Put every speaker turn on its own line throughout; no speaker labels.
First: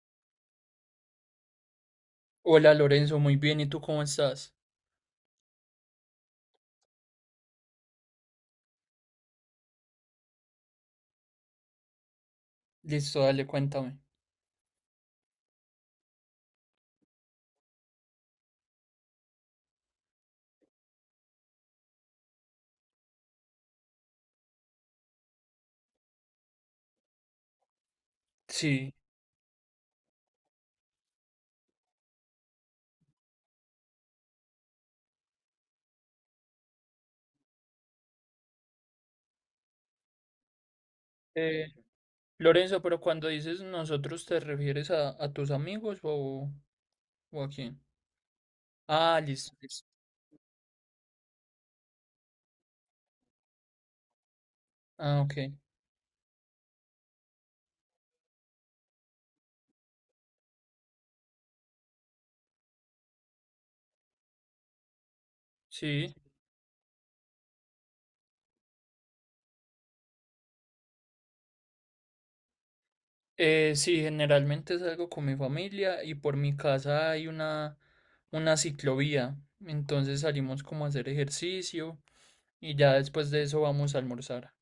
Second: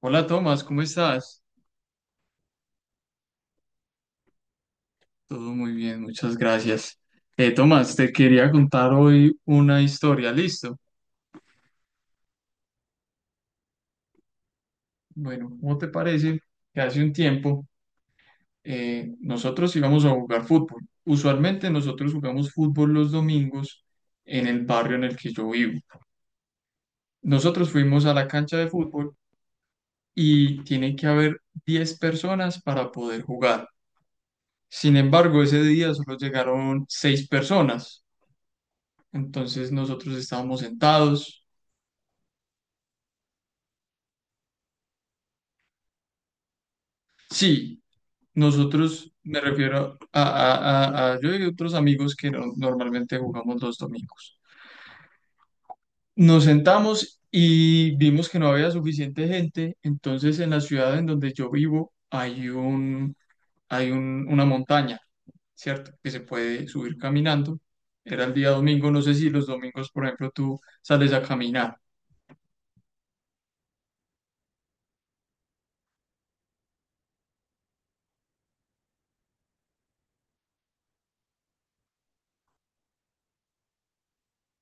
Hola Tomás, ¿cómo estás?
Hola Lorenzo, muy bien, ¿y tú cómo estás?
Todo muy bien, muchas gracias. Tomás, te quería contar hoy una historia, ¿listo?
Listo, dale, cuéntame.
Bueno, ¿cómo te parece que hace un tiempo nosotros íbamos a jugar fútbol? Usualmente nosotros jugamos fútbol los domingos en el barrio en el que yo vivo. Nosotros fuimos a la cancha de
Sí.
fútbol y tiene que haber 10 personas para poder jugar. Sin embargo, ese día solo llegaron 6 personas. Entonces nosotros estábamos sentados.
Eh, Lorenzo, pero cuando dices nosotros, ¿te refieres a tus amigos o a quién?
Sí, nosotros,
Ah,
me
listo, listo.
refiero a, yo y otros amigos que normalmente jugamos los domingos.
Ah, ok.
Nos sentamos y vimos que no había suficiente gente, entonces en la ciudad en donde yo vivo hay una montaña, ¿cierto? Que
Sí.
se puede subir caminando. Era el día domingo, no sé si los domingos, por ejemplo, tú sales a caminar.
Sí, generalmente salgo con mi familia y por mi casa hay una ciclovía. Entonces salimos como a hacer ejercicio y ya después de eso vamos a almorzar.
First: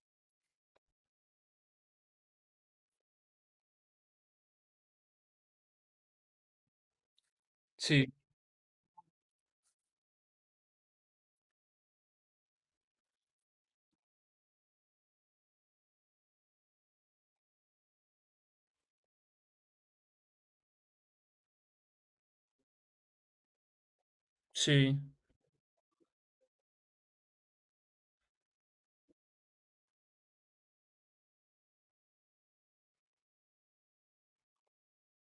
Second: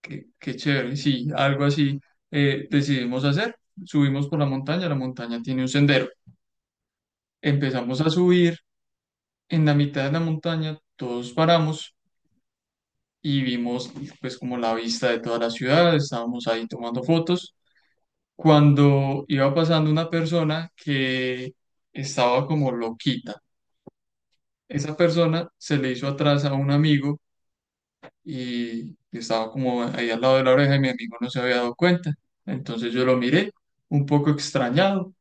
Qué, qué chévere, sí, algo así decidimos hacer. Subimos por la montaña tiene un sendero, empezamos a
Sí,
subir. En la mitad de la montaña todos paramos y vimos pues como la vista de toda la ciudad, estábamos ahí tomando fotos, cuando iba pasando una persona que estaba como loquita. Esa
sí,
persona se le hizo atrás a un amigo y estaba como ahí al lado de la oreja y mi amigo no se había dado cuenta. Entonces yo lo miré un poco extrañado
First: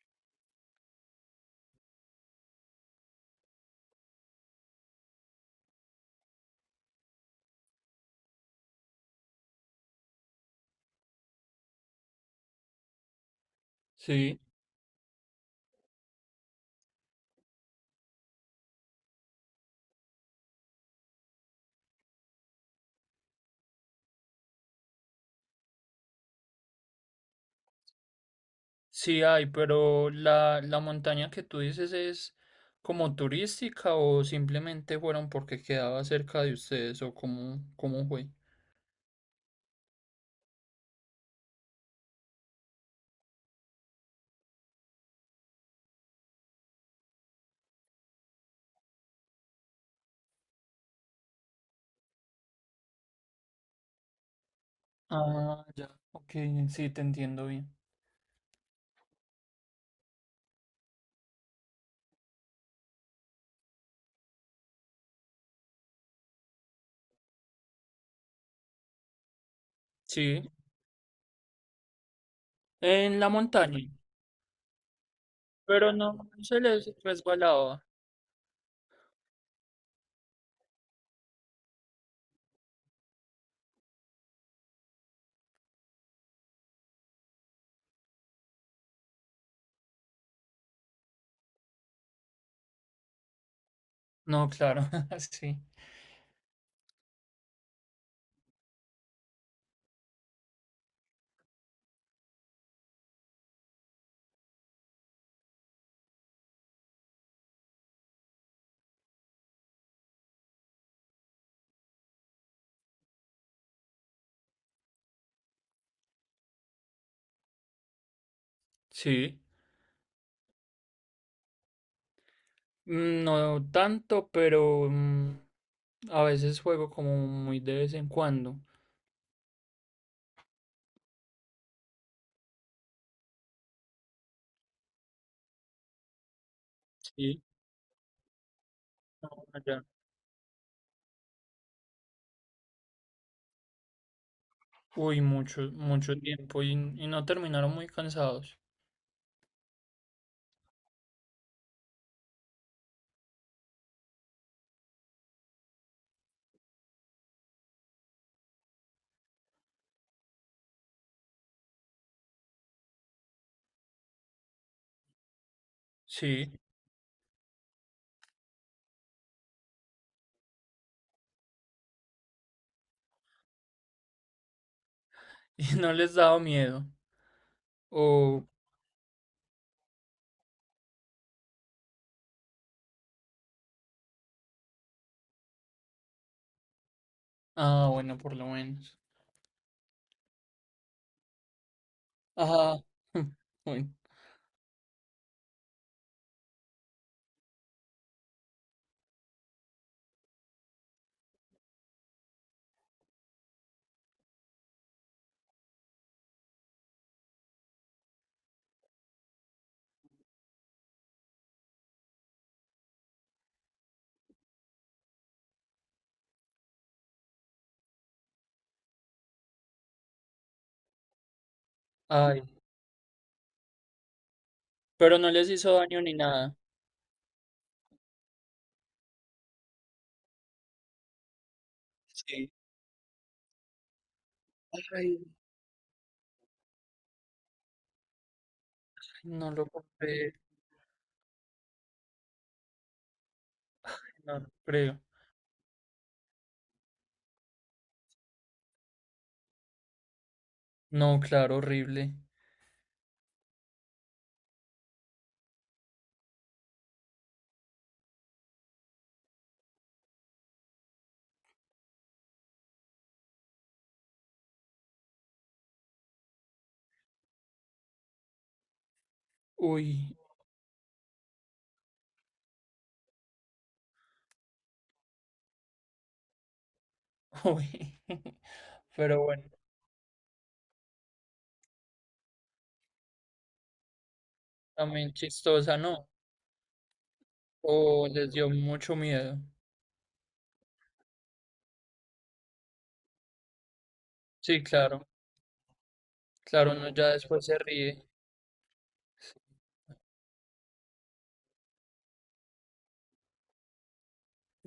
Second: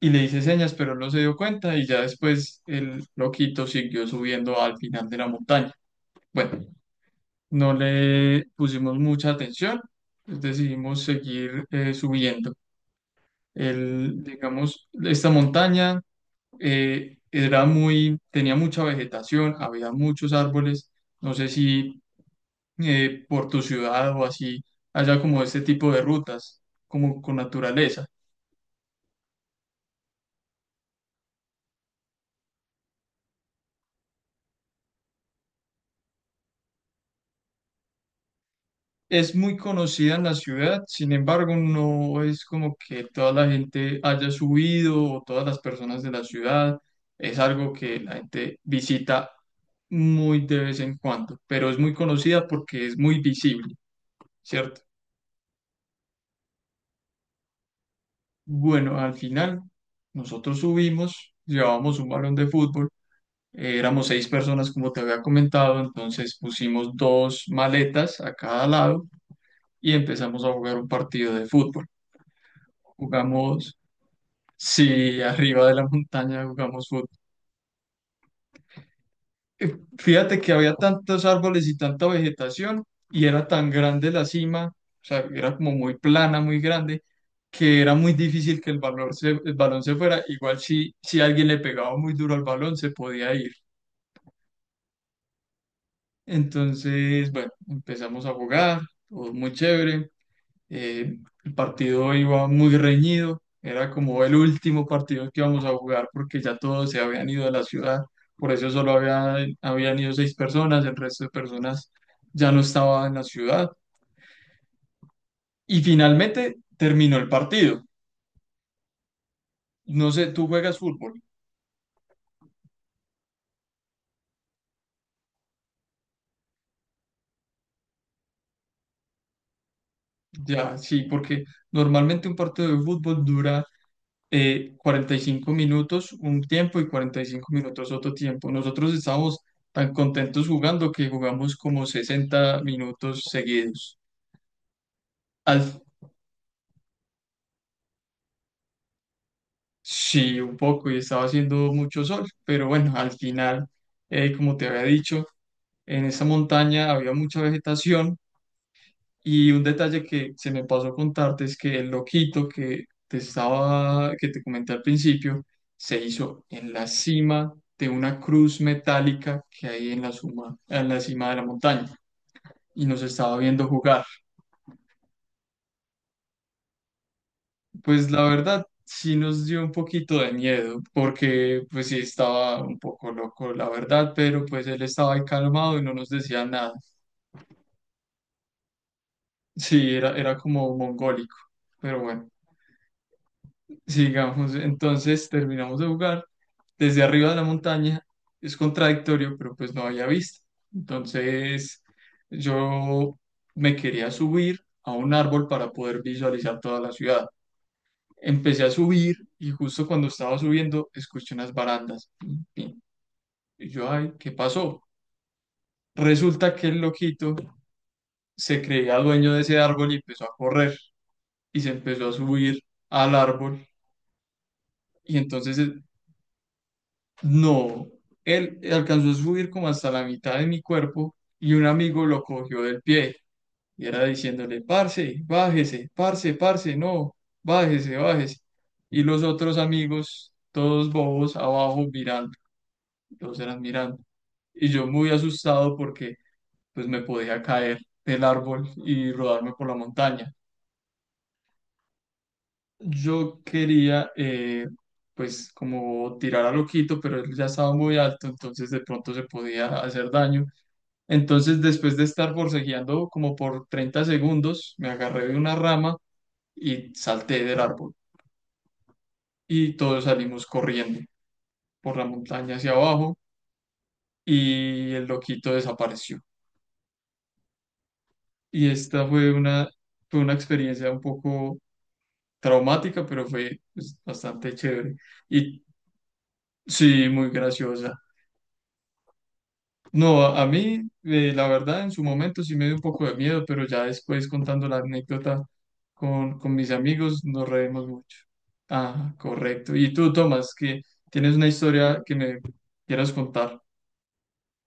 y le hice señas, pero él no se dio cuenta y ya después el loquito siguió subiendo al final de la montaña. Bueno, no le pusimos mucha atención, pues decidimos seguir subiendo. El,
sí.
digamos, esta montaña era muy, tenía mucha vegetación, había muchos árboles. No sé si por tu ciudad o así haya como este tipo de rutas, como con naturaleza.
Sí hay, pero la montaña que tú dices es como turística o simplemente fueron porque quedaba cerca de ustedes o cómo, cómo fue.
Es muy conocida en la ciudad, sin embargo, no es como que toda la gente haya subido o todas las personas de la ciudad. Es algo que la gente visita muy de vez en cuando, pero es muy conocida porque es muy visible, ¿cierto?
Ah, ya, ok, sí, te entiendo bien.
Bueno, al final nosotros subimos, llevábamos un balón de fútbol, éramos 6 personas como te había comentado, entonces pusimos dos maletas a cada lado y
Sí,
empezamos a jugar un partido de fútbol.
en la
Jugamos,
montaña,
sí, arriba de la
pero no
montaña
se
jugamos.
les resbalaba.
Fíjate que había tantos árboles y tanta vegetación y era tan grande la cima, o sea, era como muy plana, muy grande, que era muy difícil que el balón se fuera. Igual si alguien le pegaba muy duro al balón, se podía ir.
No, claro, sí.
Entonces, bueno, empezamos a jugar, todo muy chévere. Eh, el partido iba muy reñido, era como el último partido que íbamos a jugar porque ya todos se habían ido de la ciudad, por eso solo habían ido 6 personas, el resto de personas ya no estaba en la ciudad. Y finalmente terminó el partido.
Sí,
No sé, tú juegas fútbol,
no tanto, pero a veces juego como muy de vez en cuando.
ya, sí, porque normalmente un partido de fútbol dura 45 minutos un tiempo y cuarenta y
Sí,
cinco minutos otro tiempo. Nosotros
no,
estábamos
ya.
tan contentos jugando que jugamos como 60 minutos seguidos.
Uy, mucho,
Al,
mucho tiempo y no terminaron muy cansados.
sí, un poco, y estaba haciendo mucho sol, pero bueno, al final, como te había dicho, en esa montaña había mucha vegetación. Y un detalle que se me pasó contarte es que el loquito que te comenté al principio, se hizo
Sí,
en la cima de una cruz metálica que hay en en la cima de la montaña y nos estaba viendo jugar.
y no les daba miedo.
Pues la
O,
verdad sí nos dio un poquito de miedo porque pues sí estaba un poco loco, la verdad, pero pues él estaba ahí calmado y no nos decía nada.
ah, bueno, por lo menos.
Sí, era como mongólico, pero bueno.
Ajá, bueno,
Sigamos, entonces terminamos de jugar desde arriba de la montaña. Es contradictorio, pero pues no había vista. Entonces yo me quería subir a un árbol para poder visualizar toda la ciudad. Empecé a subir y justo cuando estaba subiendo escuché unas barandas. Pin, pin. Y yo, ay, ¿qué pasó? Resulta que el loquito se creía dueño de ese árbol y empezó a correr y se empezó a
ay,
subir al árbol. Y
pero no les
entonces
hizo daño ni nada.
no, él alcanzó a subir como hasta la mitad de mi cuerpo y un amigo lo
Sí.
cogió del pie y era diciéndole,
Ay,
parce, bájese, parce, parce, no, bájese, bájese. Y los
no
otros
lo puedo
amigos, todos bobos, abajo mirando, todos eran mirando.
no lo
Y yo
creo.
muy asustado porque pues me podía caer del árbol y rodarme por la montaña.
No, claro, horrible.
Yo quería pues como tirar a loquito, pero él ya estaba muy alto, entonces de pronto se podía hacer daño. Entonces, después de estar forcejeando como por 30 segundos, me agarré de una rama y salté del árbol. Y
Uy,
todos salimos corriendo por la montaña hacia abajo y el loquito desapareció.
uy.
Y esta
Pero bueno,
fue una experiencia un poco traumática, pero fue pues, bastante chévere.
también
Y
chistosa, ¿no?
sí, muy graciosa.
O les dio mucho miedo.
No, a mí, la verdad, en su momento sí me dio un poco de miedo, pero ya después
Sí,
contando la
claro,
anécdota con mis
claro, uno ya
amigos
después
nos
se
reímos
ríe.
mucho. Ah, correcto. Y tú, Tomás, que tienes una historia que me quieras contar.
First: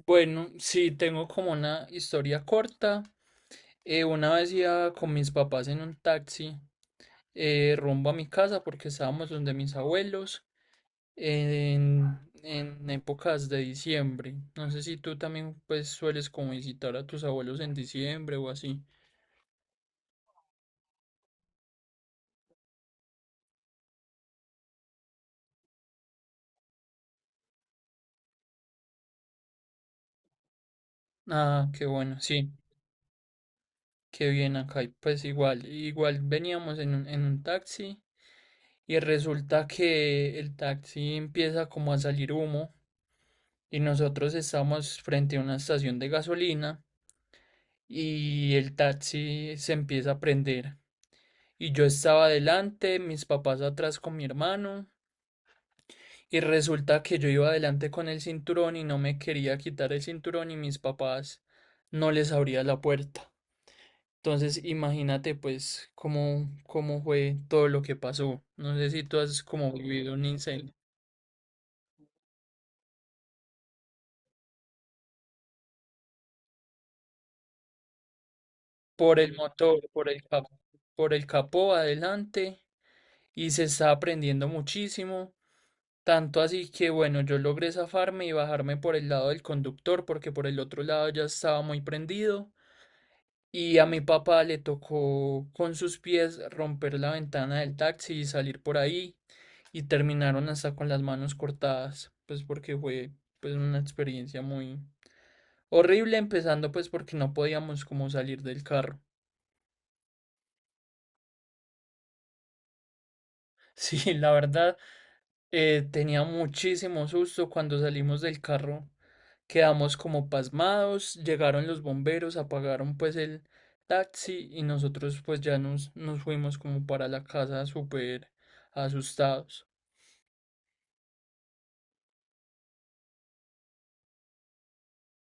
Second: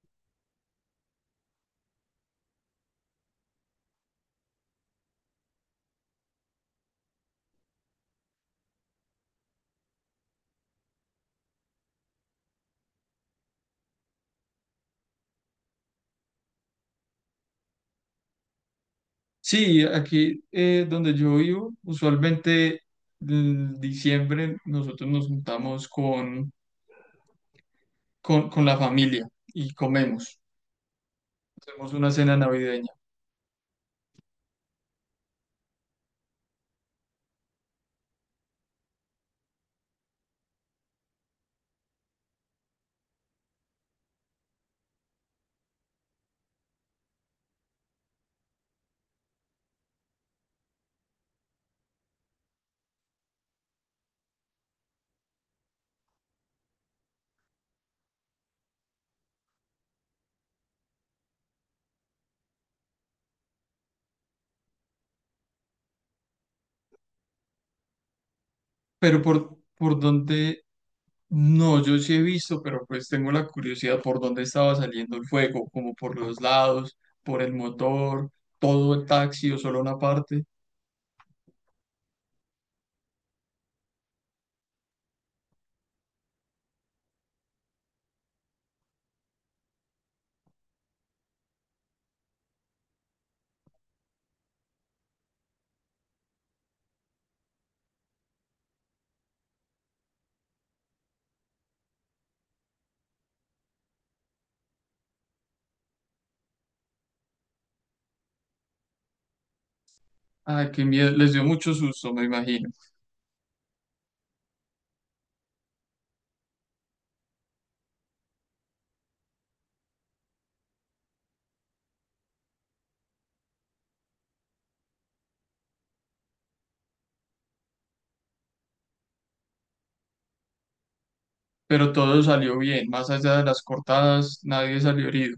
Bueno, sí, tengo como una historia corta. Una vez iba con mis papás en un taxi rumbo a mi casa porque estábamos donde mis abuelos en, en épocas de diciembre. No sé si tú también pues sueles como visitar a tus abuelos en diciembre o así.
Sí, aquí donde yo vivo, usualmente en diciembre nosotros nos juntamos con la familia y comemos.
Ah, qué
Hacemos una
bueno,
cena
sí,
navideña.
qué bien acá. Y pues igual, igual veníamos en en un taxi y resulta que el taxi empieza como a salir humo. Y nosotros estábamos frente a una estación de gasolina y el taxi se empieza a prender. Y yo estaba adelante, mis papás atrás con mi hermano, y resulta que yo iba adelante con el cinturón y no me quería quitar el cinturón y mis papás no les abría la puerta. Entonces imagínate pues cómo, cómo fue todo lo que pasó. No sé si tú
Pero
has como
por
vivido un
donde,
incendio.
no, yo sí he visto, pero pues tengo la curiosidad por dónde estaba saliendo el fuego, como por los lados, por el motor, todo el
Por el
taxi o solo
motor,
una parte.
por el capó adelante y se está aprendiendo muchísimo. Tanto así que bueno, yo logré zafarme y bajarme por el lado del conductor porque por el otro lado ya estaba muy prendido. Y a mi papá le tocó con sus pies romper la ventana del taxi y salir por ahí. Y terminaron hasta con las manos cortadas, pues porque fue pues una experiencia muy horrible, empezando pues porque no podíamos como salir del carro.
Ay, qué miedo, les dio mucho susto, me imagino.
Sí, la verdad, tenía muchísimo susto cuando salimos del carro. Quedamos como pasmados, llegaron los bomberos, apagaron pues el taxi y nosotros pues ya nos fuimos como para la casa súper asustados.
Pero todo salió bien, más allá de las cortadas, nadie salió herido.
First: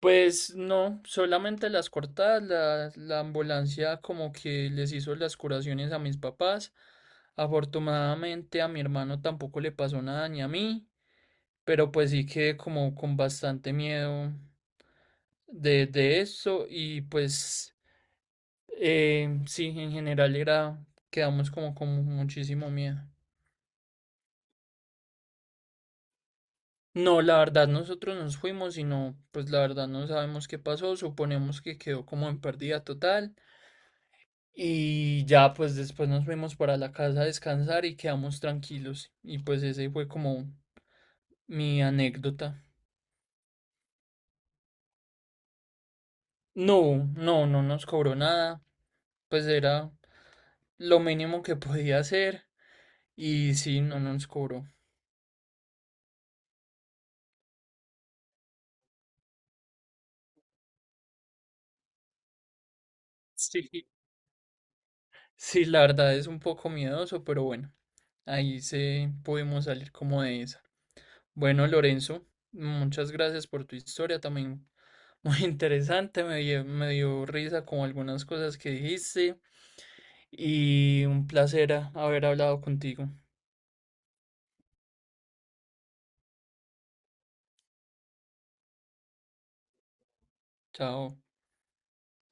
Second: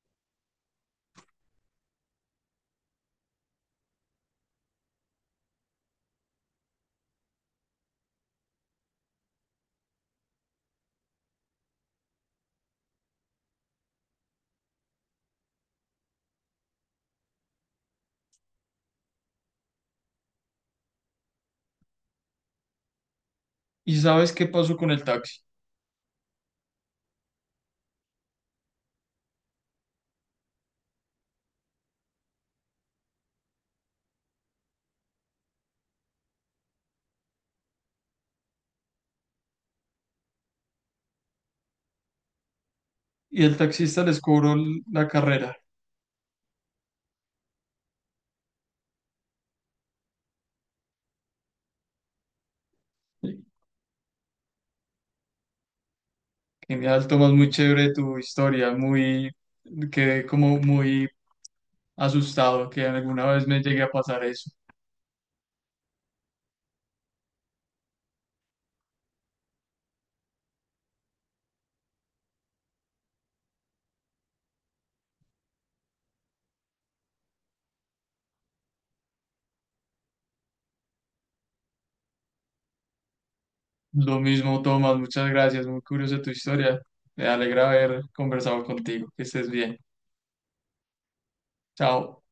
Pues no, solamente las cortadas, la ambulancia como que les hizo las curaciones a mis papás. Afortunadamente a mi hermano tampoco le pasó nada ni a mí, pero pues sí quedé como con bastante miedo de eso y pues... Sí, en general era, quedamos como con muchísimo miedo.
¿Y sabes qué pasó con el taxi?
No, la verdad nosotros nos fuimos y no, pues la verdad no sabemos qué pasó, suponemos que quedó como en pérdida total y ya pues después nos fuimos para la casa a descansar y quedamos tranquilos y pues ese fue como mi anécdota.
Y el taxista les cobró la carrera.
No, no, no nos cobró nada, pues era lo mínimo que podía hacer y sí, no nos cobró.
Genial, Tomás, muy chévere tu historia, muy, quedé como muy asustado que alguna vez me llegue
Sí.
a pasar eso.
Sí, la verdad es un poco miedoso, pero bueno. Ahí se pudimos salir como de esa. Bueno, Lorenzo, muchas gracias por tu historia también. Muy interesante, me dio risa con algunas cosas que dijiste y un placer haber hablado contigo.
Lo mismo, Tomás, muchas gracias. Muy curiosa tu historia. Me alegra haber conversado contigo. Que estés bien.
Chao.
Chao.